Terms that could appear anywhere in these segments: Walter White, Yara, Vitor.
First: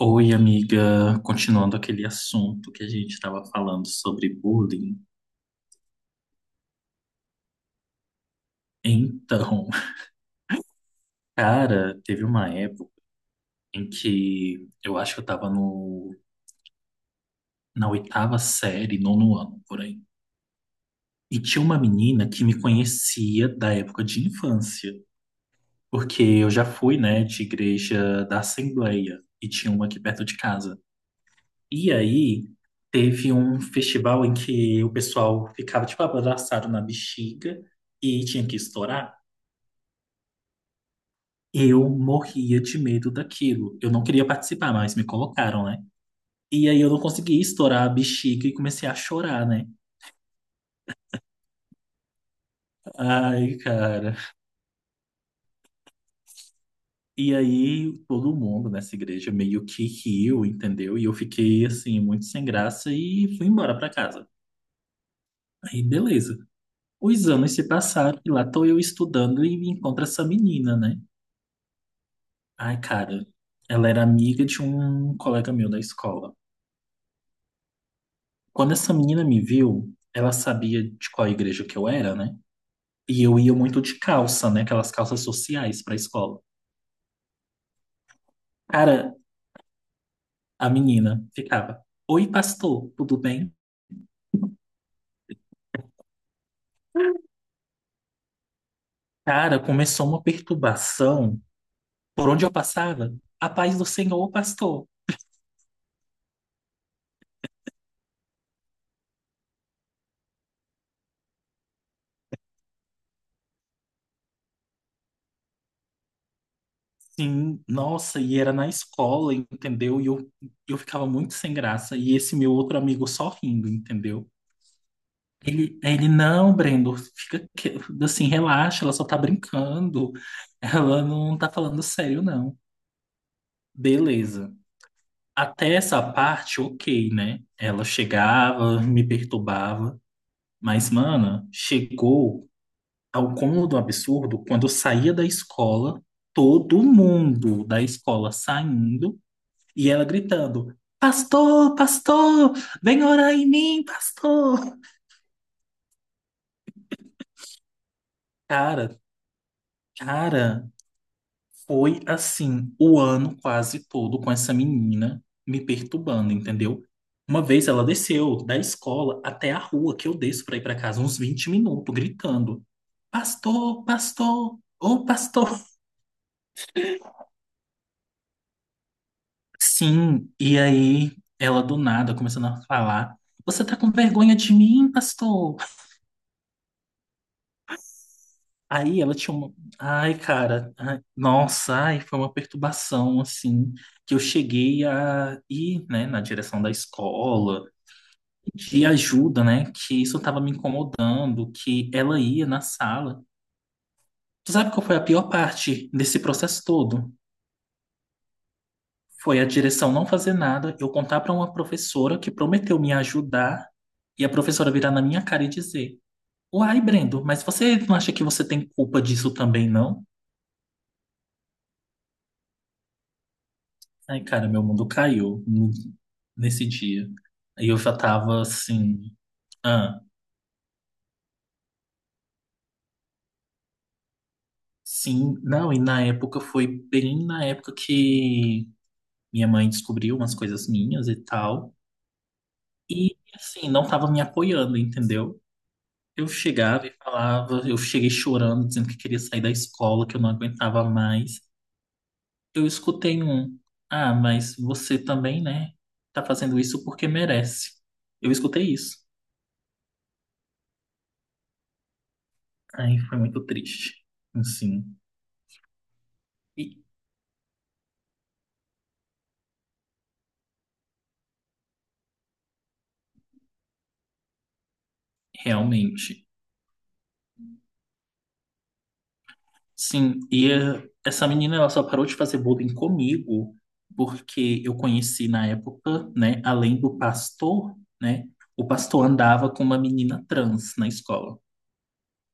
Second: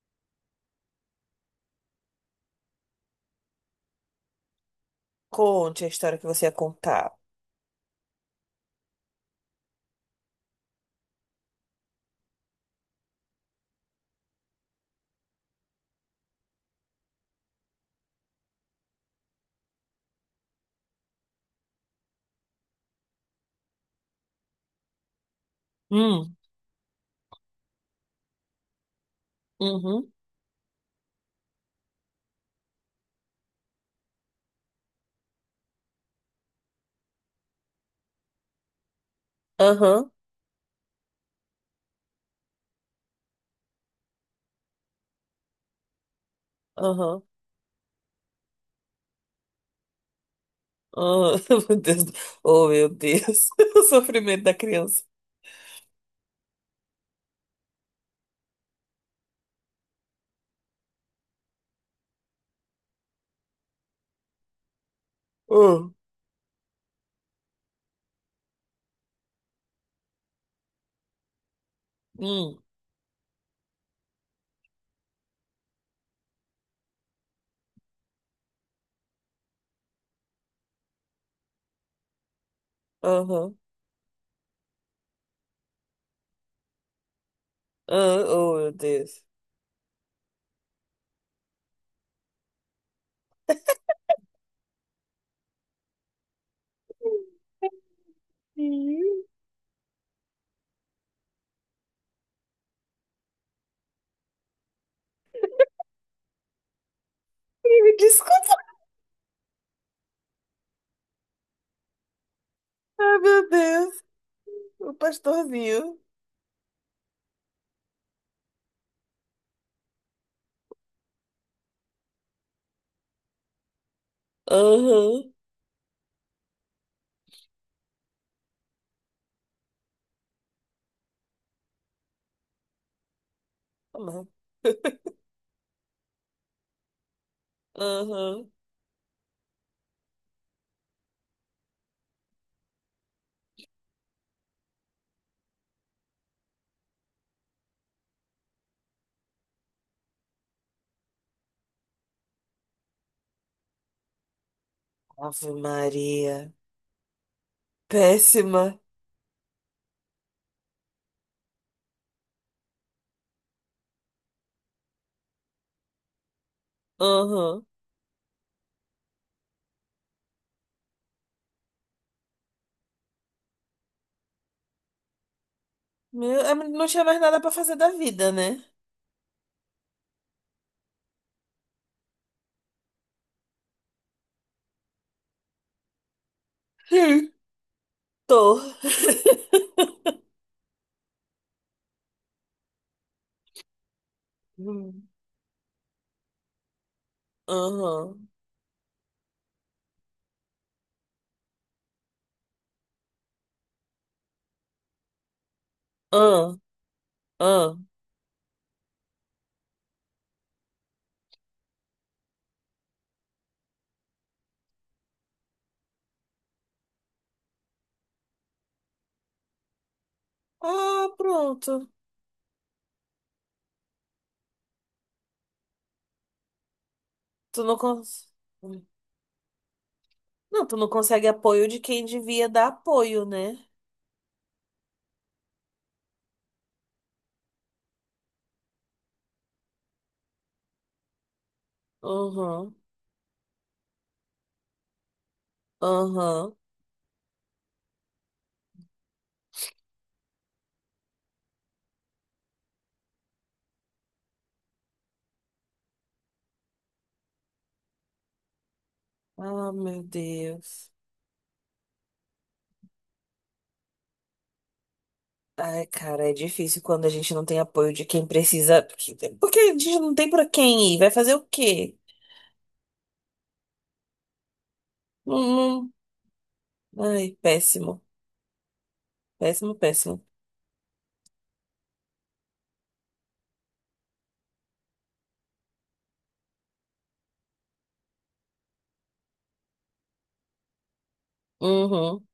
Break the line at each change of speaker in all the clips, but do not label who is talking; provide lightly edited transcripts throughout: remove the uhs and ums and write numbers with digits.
Oi, amiga. Continuando aquele assunto que a gente estava falando sobre bullying.
Conte a história que você ia contar.
Então, cara, teve uma época em que eu acho que eu estava no, na oitava série, nono ano, por aí. E tinha uma menina que me conhecia da época de infância, porque
Hum,
eu já fui, né, de igreja da Assembleia, e tinha uma aqui
uhum,
perto de casa. E aí, teve um festival em que o pessoal ficava, tipo, abraçado na bexiga e tinha que estourar.
aham,
Eu morria de medo daquilo. Eu não queria participar, mas me colocaram, né? E aí eu não
aham,
consegui estourar a bexiga e comecei a chorar, né?
aham. Meu Deus. Oh, meu Deus.
Ai,
O
cara.
sofrimento da criança.
E aí todo mundo nessa igreja meio que riu, entendeu? E eu fiquei assim, muito sem graça e fui embora pra casa. Aí,
Oh,
beleza. Os anos se passaram e lá tô eu estudando e me encontro essa menina, né?
hum,
Ai, cara. Ela era amiga de um colega meu da escola. Quando essa menina me viu, ela sabia de qual igreja que eu era, né? E eu ia
aham,
muito de calça, né? Aquelas calças sociais pra escola.
ah, oh, meu
Cara,
Deus.
a menina ficava: Oi, pastor, tudo bem? Cara, começou uma perturbação por onde eu passava. A paz do Senhor, pastor.
Ih, me desculpa. Ah, meu Deus. O pastorzinho.
Sim, nossa, e era na escola, entendeu? E eu ficava muito sem graça. E esse meu outro amigo só rindo, entendeu?
Aham,
Ele, não, Brendo, fica assim, relaxa, ela só tá brincando. Ela não tá falando sério, não.
aham,
Beleza. Até essa parte, ok, né? Ela
aham.
chegava, me perturbava. Mas, mana, chegou ao cômodo absurdo quando eu saía da escola, todo mundo da escola saindo e ela gritando: Pastor, pastor, vem orar em mim, pastor.
Ave Maria. Péssima.
Cara, cara, Foi assim, o ano quase todo com essa menina me perturbando, entendeu? Uma
Aham.
vez ela desceu da escola até a rua que eu desço para ir para casa, uns 20 minutos, gritando: Pastor, pastor, ô pastor.
Meu, é, não tinha mais nada pra fazer da vida, né?
Sim, e aí ela do nada começando a falar: Você tá com vergonha de mim, pastor?
Sim. Tô.
Aí ela tinha uma. Ai, cara, ai, nossa, ai, foi uma perturbação assim, que eu cheguei
Hum.
a ir, né, na direção da escola
Aham.
de ajuda, né? Que isso estava me incomodando, que ela ia na sala. Tu sabe qual foi a pior parte desse
Ah,
processo todo?
ah.
Foi a direção não fazer nada, eu contar para uma professora que prometeu me ajudar e a professora virar na minha cara e dizer: Uai, Brendo, mas você não acha que você tem culpa disso também, não?
Ah, pronto.
Ai, cara, meu mundo caiu nesse dia.
Tu
E
não
eu já
cons...
tava assim, ah,
Não, tu não consegue apoio de quem devia dar apoio, né?
sim, não, e na época foi bem na época que minha mãe descobriu umas coisas minhas e tal.
Aham.
E, assim, não tava me apoiando, entendeu? Eu
Aham.
chegava e falava, eu cheguei chorando, dizendo que queria sair da escola, que eu não aguentava mais. Eu escutei um, ah, mas você também, né? Tá fazendo isso porque merece. Eu escutei isso.
Ah, meu Deus.
Aí foi muito triste. Assim,
Ai, cara, é
e
difícil quando a gente não tem apoio de quem precisa. Porque porque a gente não tem pra quem ir. Vai fazer o quê? Não,
realmente.
ai, péssimo. Péssimo, péssimo.
Sim, e eh, essa menina ela só parou de fazer bullying comigo porque eu conheci na época, né, além do pastor, né, o pastor andava com uma menina trans na escola.
Uhum,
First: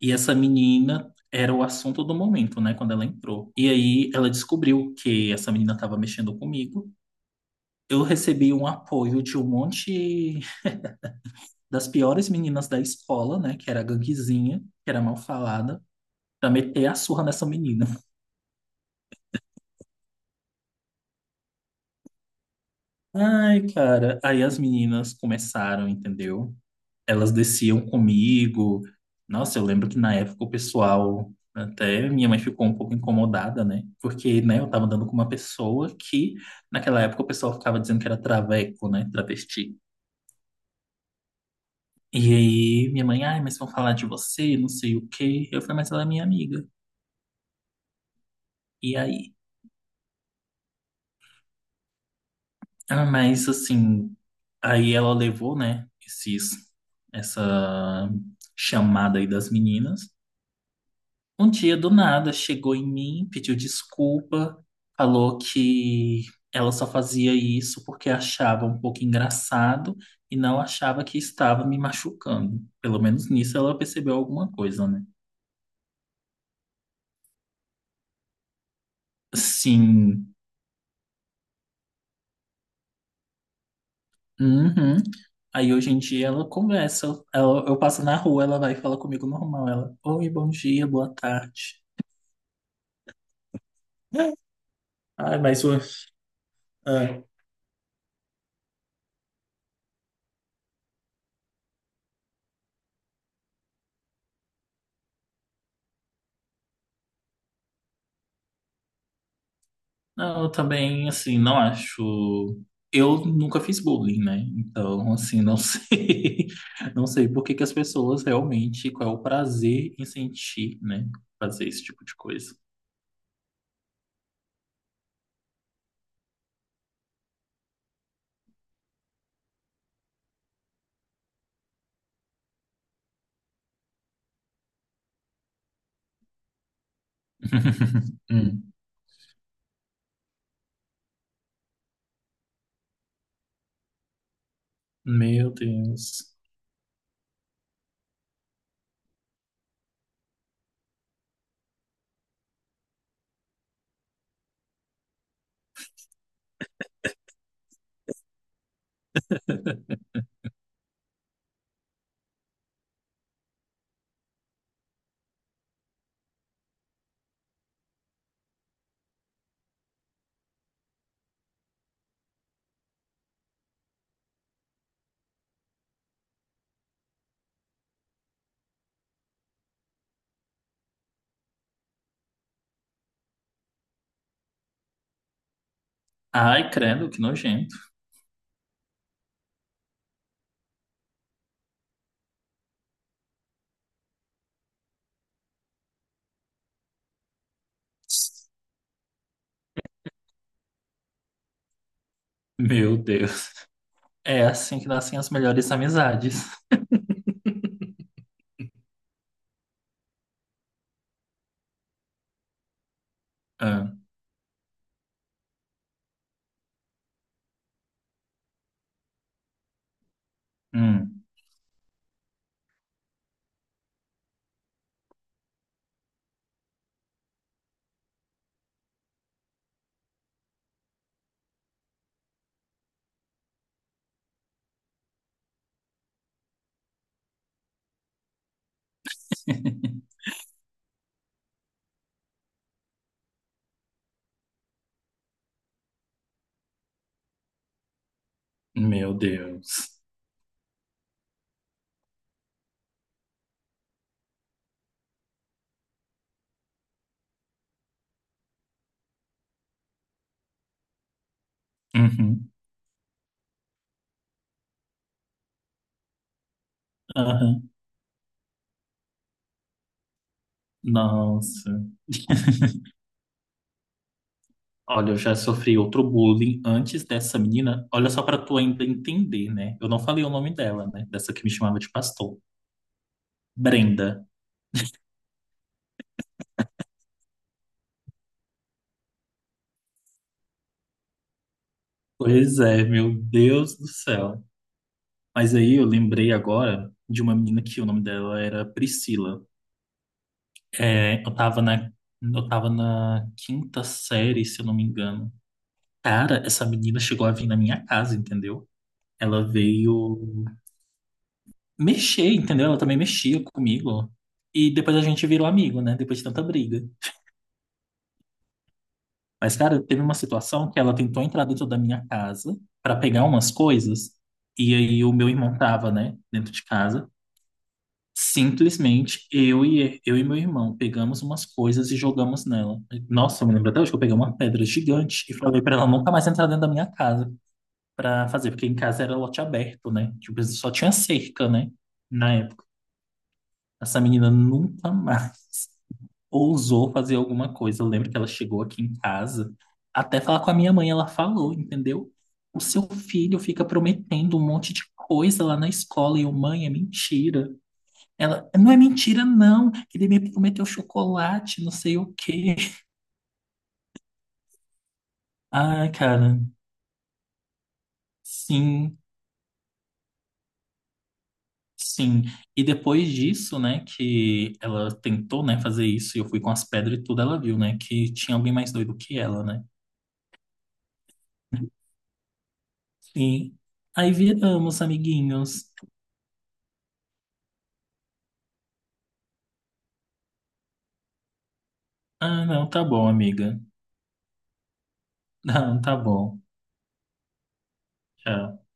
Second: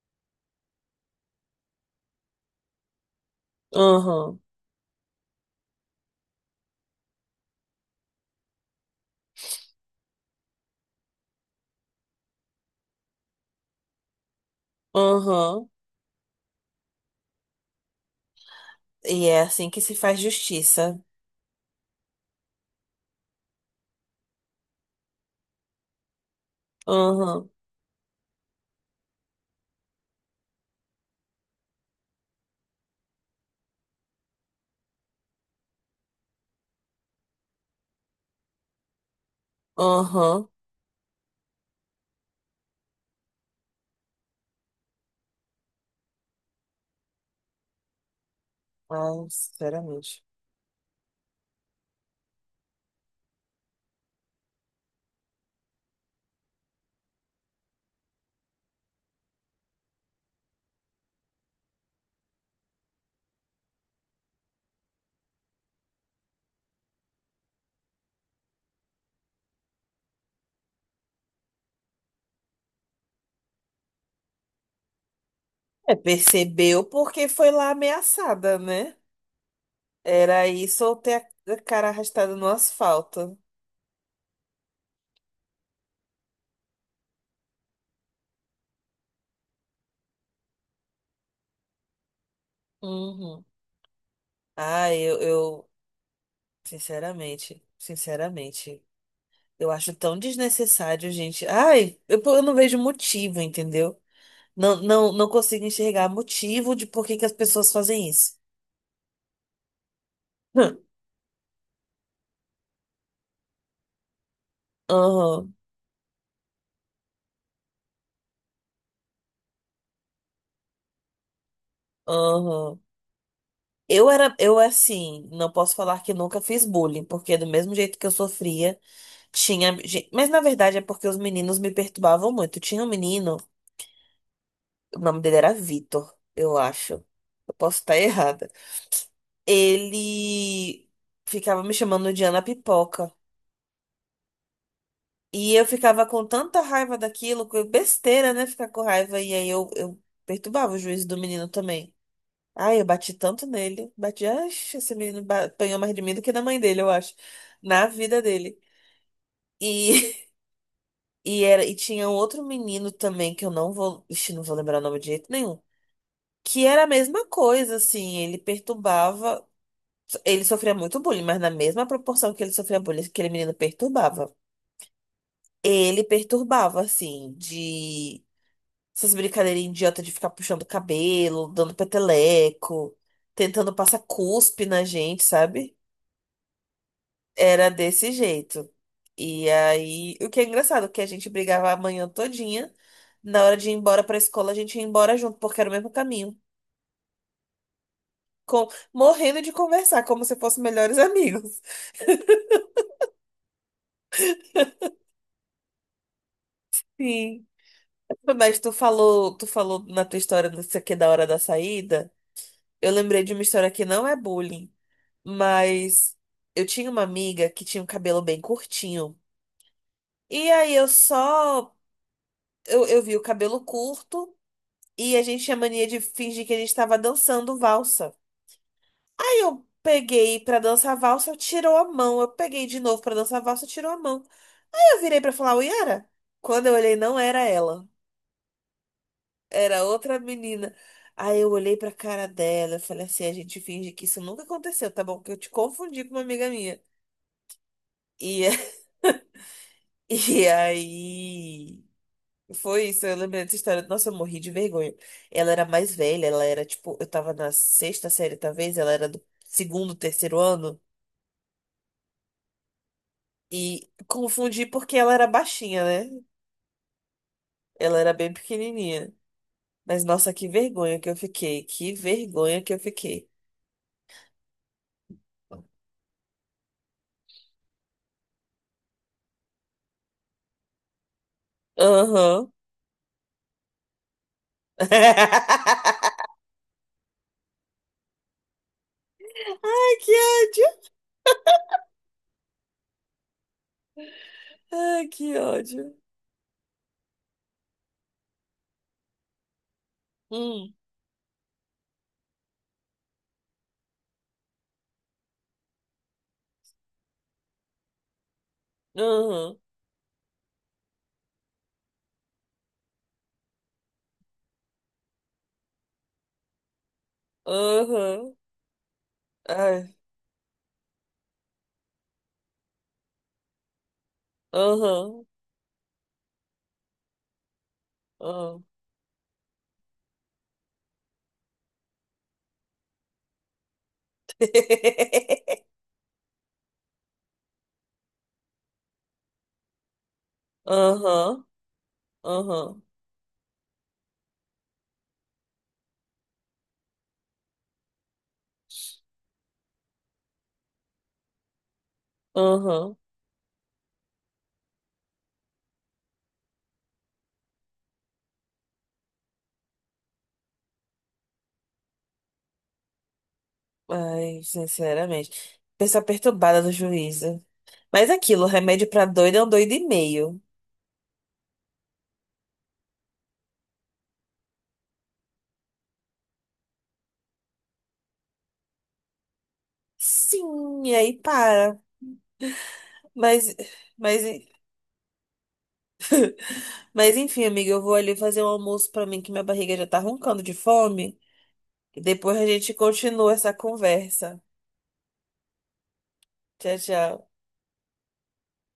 E essa menina era o assunto do momento, né, quando ela entrou. E aí ela
uhum,
descobriu que essa menina estava mexendo comigo. Eu recebi um apoio de um monte das piores meninas da escola, né, que era a ganguezinha, que era mal
uhum.
falada, pra meter a surra nessa menina.
E é assim que se faz justiça.
Ai, cara. Aí as meninas começaram, entendeu? Elas
Uhum,
desciam comigo. Nossa, eu lembro que na época o pessoal, até minha mãe ficou um pouco incomodada, né? Porque, né, eu tava andando com uma pessoa que, naquela época, o pessoal ficava dizendo que era traveco, né? Travesti.
uhum.
E aí minha mãe, ai, mas vão falar de você, não sei o quê. Eu falei, mas ela é minha amiga. E
Ai,
aí?
sinceramente.
Ah, mas assim, aí ela levou, né, essa chamada aí das meninas. Um dia do nada chegou em mim, pediu desculpa, falou que ela só fazia isso porque achava um pouco engraçado e não achava que estava me machucando. Pelo menos nisso ela percebeu alguma coisa, né?
É, percebeu porque foi lá ameaçada, né?
Sim.
Era isso ou ter a cara arrastada no asfalto.
Uhum. Aí hoje em dia ela conversa, ela- eu passo na rua, ela vai e fala comigo normal. Ela, oi, bom dia, boa tarde.
Uhum. Ah eu,
Ai, mas
eu,
o. É.
sinceramente, sinceramente, eu acho tão desnecessário, gente. Ai, eu não vejo motivo, entendeu? Não, não, não consigo enxergar motivo de por que que as pessoas fazem isso.
Não, eu
Hum.
também, assim, não acho. Eu nunca fiz bullying, né? Então, assim,
Aham,
não sei. Não sei por que que as pessoas realmente. Qual é o prazer em sentir, né? Fazer esse tipo de coisa.
aham. Eu era, eu assim, não posso falar que nunca fiz bullying, porque do mesmo jeito que eu sofria, tinha. Mas na verdade é porque os meninos me perturbavam muito. Tinha um menino, o nome dele era Vitor, eu acho. Eu posso estar errada.
Hum.
Ele ficava me chamando de Ana Pipoca.
Meu
E eu ficava com
Deus.
tanta raiva daquilo, que besteira, né? Ficar com raiva. E aí eu perturbava o juízo do menino também. Ai, eu bati tanto nele. Bati, ai, esse menino apanhou mais de mim do que da mãe dele, eu acho. Na vida dele. E, e, era, e tinha um outro menino também, que eu não vou. Ixi, não vou lembrar o nome de jeito nenhum. Que era a mesma coisa, assim. Ele perturbava. Ele sofria muito bullying, mas na mesma proporção que ele sofria bullying, aquele menino perturbava. Ele perturbava, assim, de. Essas brincadeirinhas idiota de ficar puxando o cabelo, dando peteleco, tentando passar cuspe na gente, sabe?
Ai, credo, que
Era
nojento.
desse jeito. E aí, o que é engraçado, que a gente brigava a manhã todinha. Na hora de ir embora pra escola, a gente ia embora junto, porque era o mesmo caminho. Com... Morrendo de conversar, como se fossem melhores amigos.
Meu Deus. É assim que nascem as melhores amizades.
Sim. Mas tu falou na tua história, não sei o que, é da hora da saída. Eu lembrei de uma história que
Ah,
não é bullying. Mas eu tinha uma amiga que tinha um cabelo bem curtinho. E aí eu
hum.
só. Eu vi o cabelo curto e a gente tinha mania de fingir que a gente tava dançando valsa. Aí eu peguei pra dançar valsa, eu tirou a mão. Eu peguei de novo pra dançar valsa, tirou a mão. Aí eu virei pra falar, oi, Yara? Quando eu olhei, não era ela. Era outra menina. Aí eu olhei pra cara dela, eu falei assim, a gente finge que isso nunca aconteceu, tá bom? Que eu te confundi com uma amiga minha. E,
Meu Deus.
e aí. Foi isso, eu lembrei dessa história. Nossa, eu morri de vergonha. Ela era mais velha, ela era tipo, eu tava na sexta série, talvez, ela era do segundo, terceiro ano.
Uhum.
E confundi porque ela era baixinha, né?
Aham.
Ela era bem pequenininha. Mas nossa, que vergonha que eu fiquei.
Nossa.
Que vergonha que eu fiquei.
Olha, eu já sofri outro bullying antes dessa menina. Olha só pra tu ainda entender, né? Eu não falei o nome dela, né? Dessa que me chamava de pastor.
Aham.
Brenda.
Ai, que ódio.
Pois é, meu Deus do céu.
Ai, que
Mas aí eu
ódio.
lembrei agora de uma menina que o nome dela era Priscila.
Hum,
É, eu tava eu tava na quinta série, se eu não me engano. Cara, essa menina chegou a vir na minha casa, entendeu? Ela
aham,
veio mexer, entendeu? Ela também mexia comigo. E depois a gente virou amigo, né? Depois de tanta briga.
aham.
Mas, cara,
Ai,
teve uma situação que ela tentou entrar dentro da minha casa para pegar umas coisas, e aí o
aham,
meu irmão tava, né, dentro de casa.
aham.
Simplesmente eu e meu irmão pegamos umas coisas e jogamos nela. Nossa, eu me lembro até hoje que eu peguei uma pedra gigante e falei para ela nunca mais entrar dentro da minha casa para fazer, porque em casa era lote aberto, né? Tipo, só tinha
Aham,
cerca, né? Na época.
aham.
Essa menina nunca mais ousou fazer alguma coisa. Eu lembro que ela chegou aqui em casa, até falar com a minha mãe, ela falou, entendeu? O seu
Aham.
filho fica prometendo um monte de coisa lá na escola e eu, mãe, é mentira. Ela, não é mentira, não, que ele me prometeu chocolate, não sei o quê.
Ai, sinceramente.
Ai,
Pessoa
cara,
perturbada do juízo. Mas aquilo, remédio
sim,
pra doido é um doido e meio.
sim. E depois disso, né, que ela tentou, né, fazer isso, e eu fui com as pedras e tudo, ela viu, né, que tinha alguém mais doido que ela, né?
Sim, e aí para. Mas,
Sim. Aí
mas,
viramos amiguinhos.
mas enfim, amiga, eu vou ali fazer um almoço pra mim, que minha barriga já tá roncando de fome. E depois
Ah,
a
não,
gente
tá bom,
continua essa
amiga.
conversa.
Não, tá bom.
Tchau, tchau.
Tchau.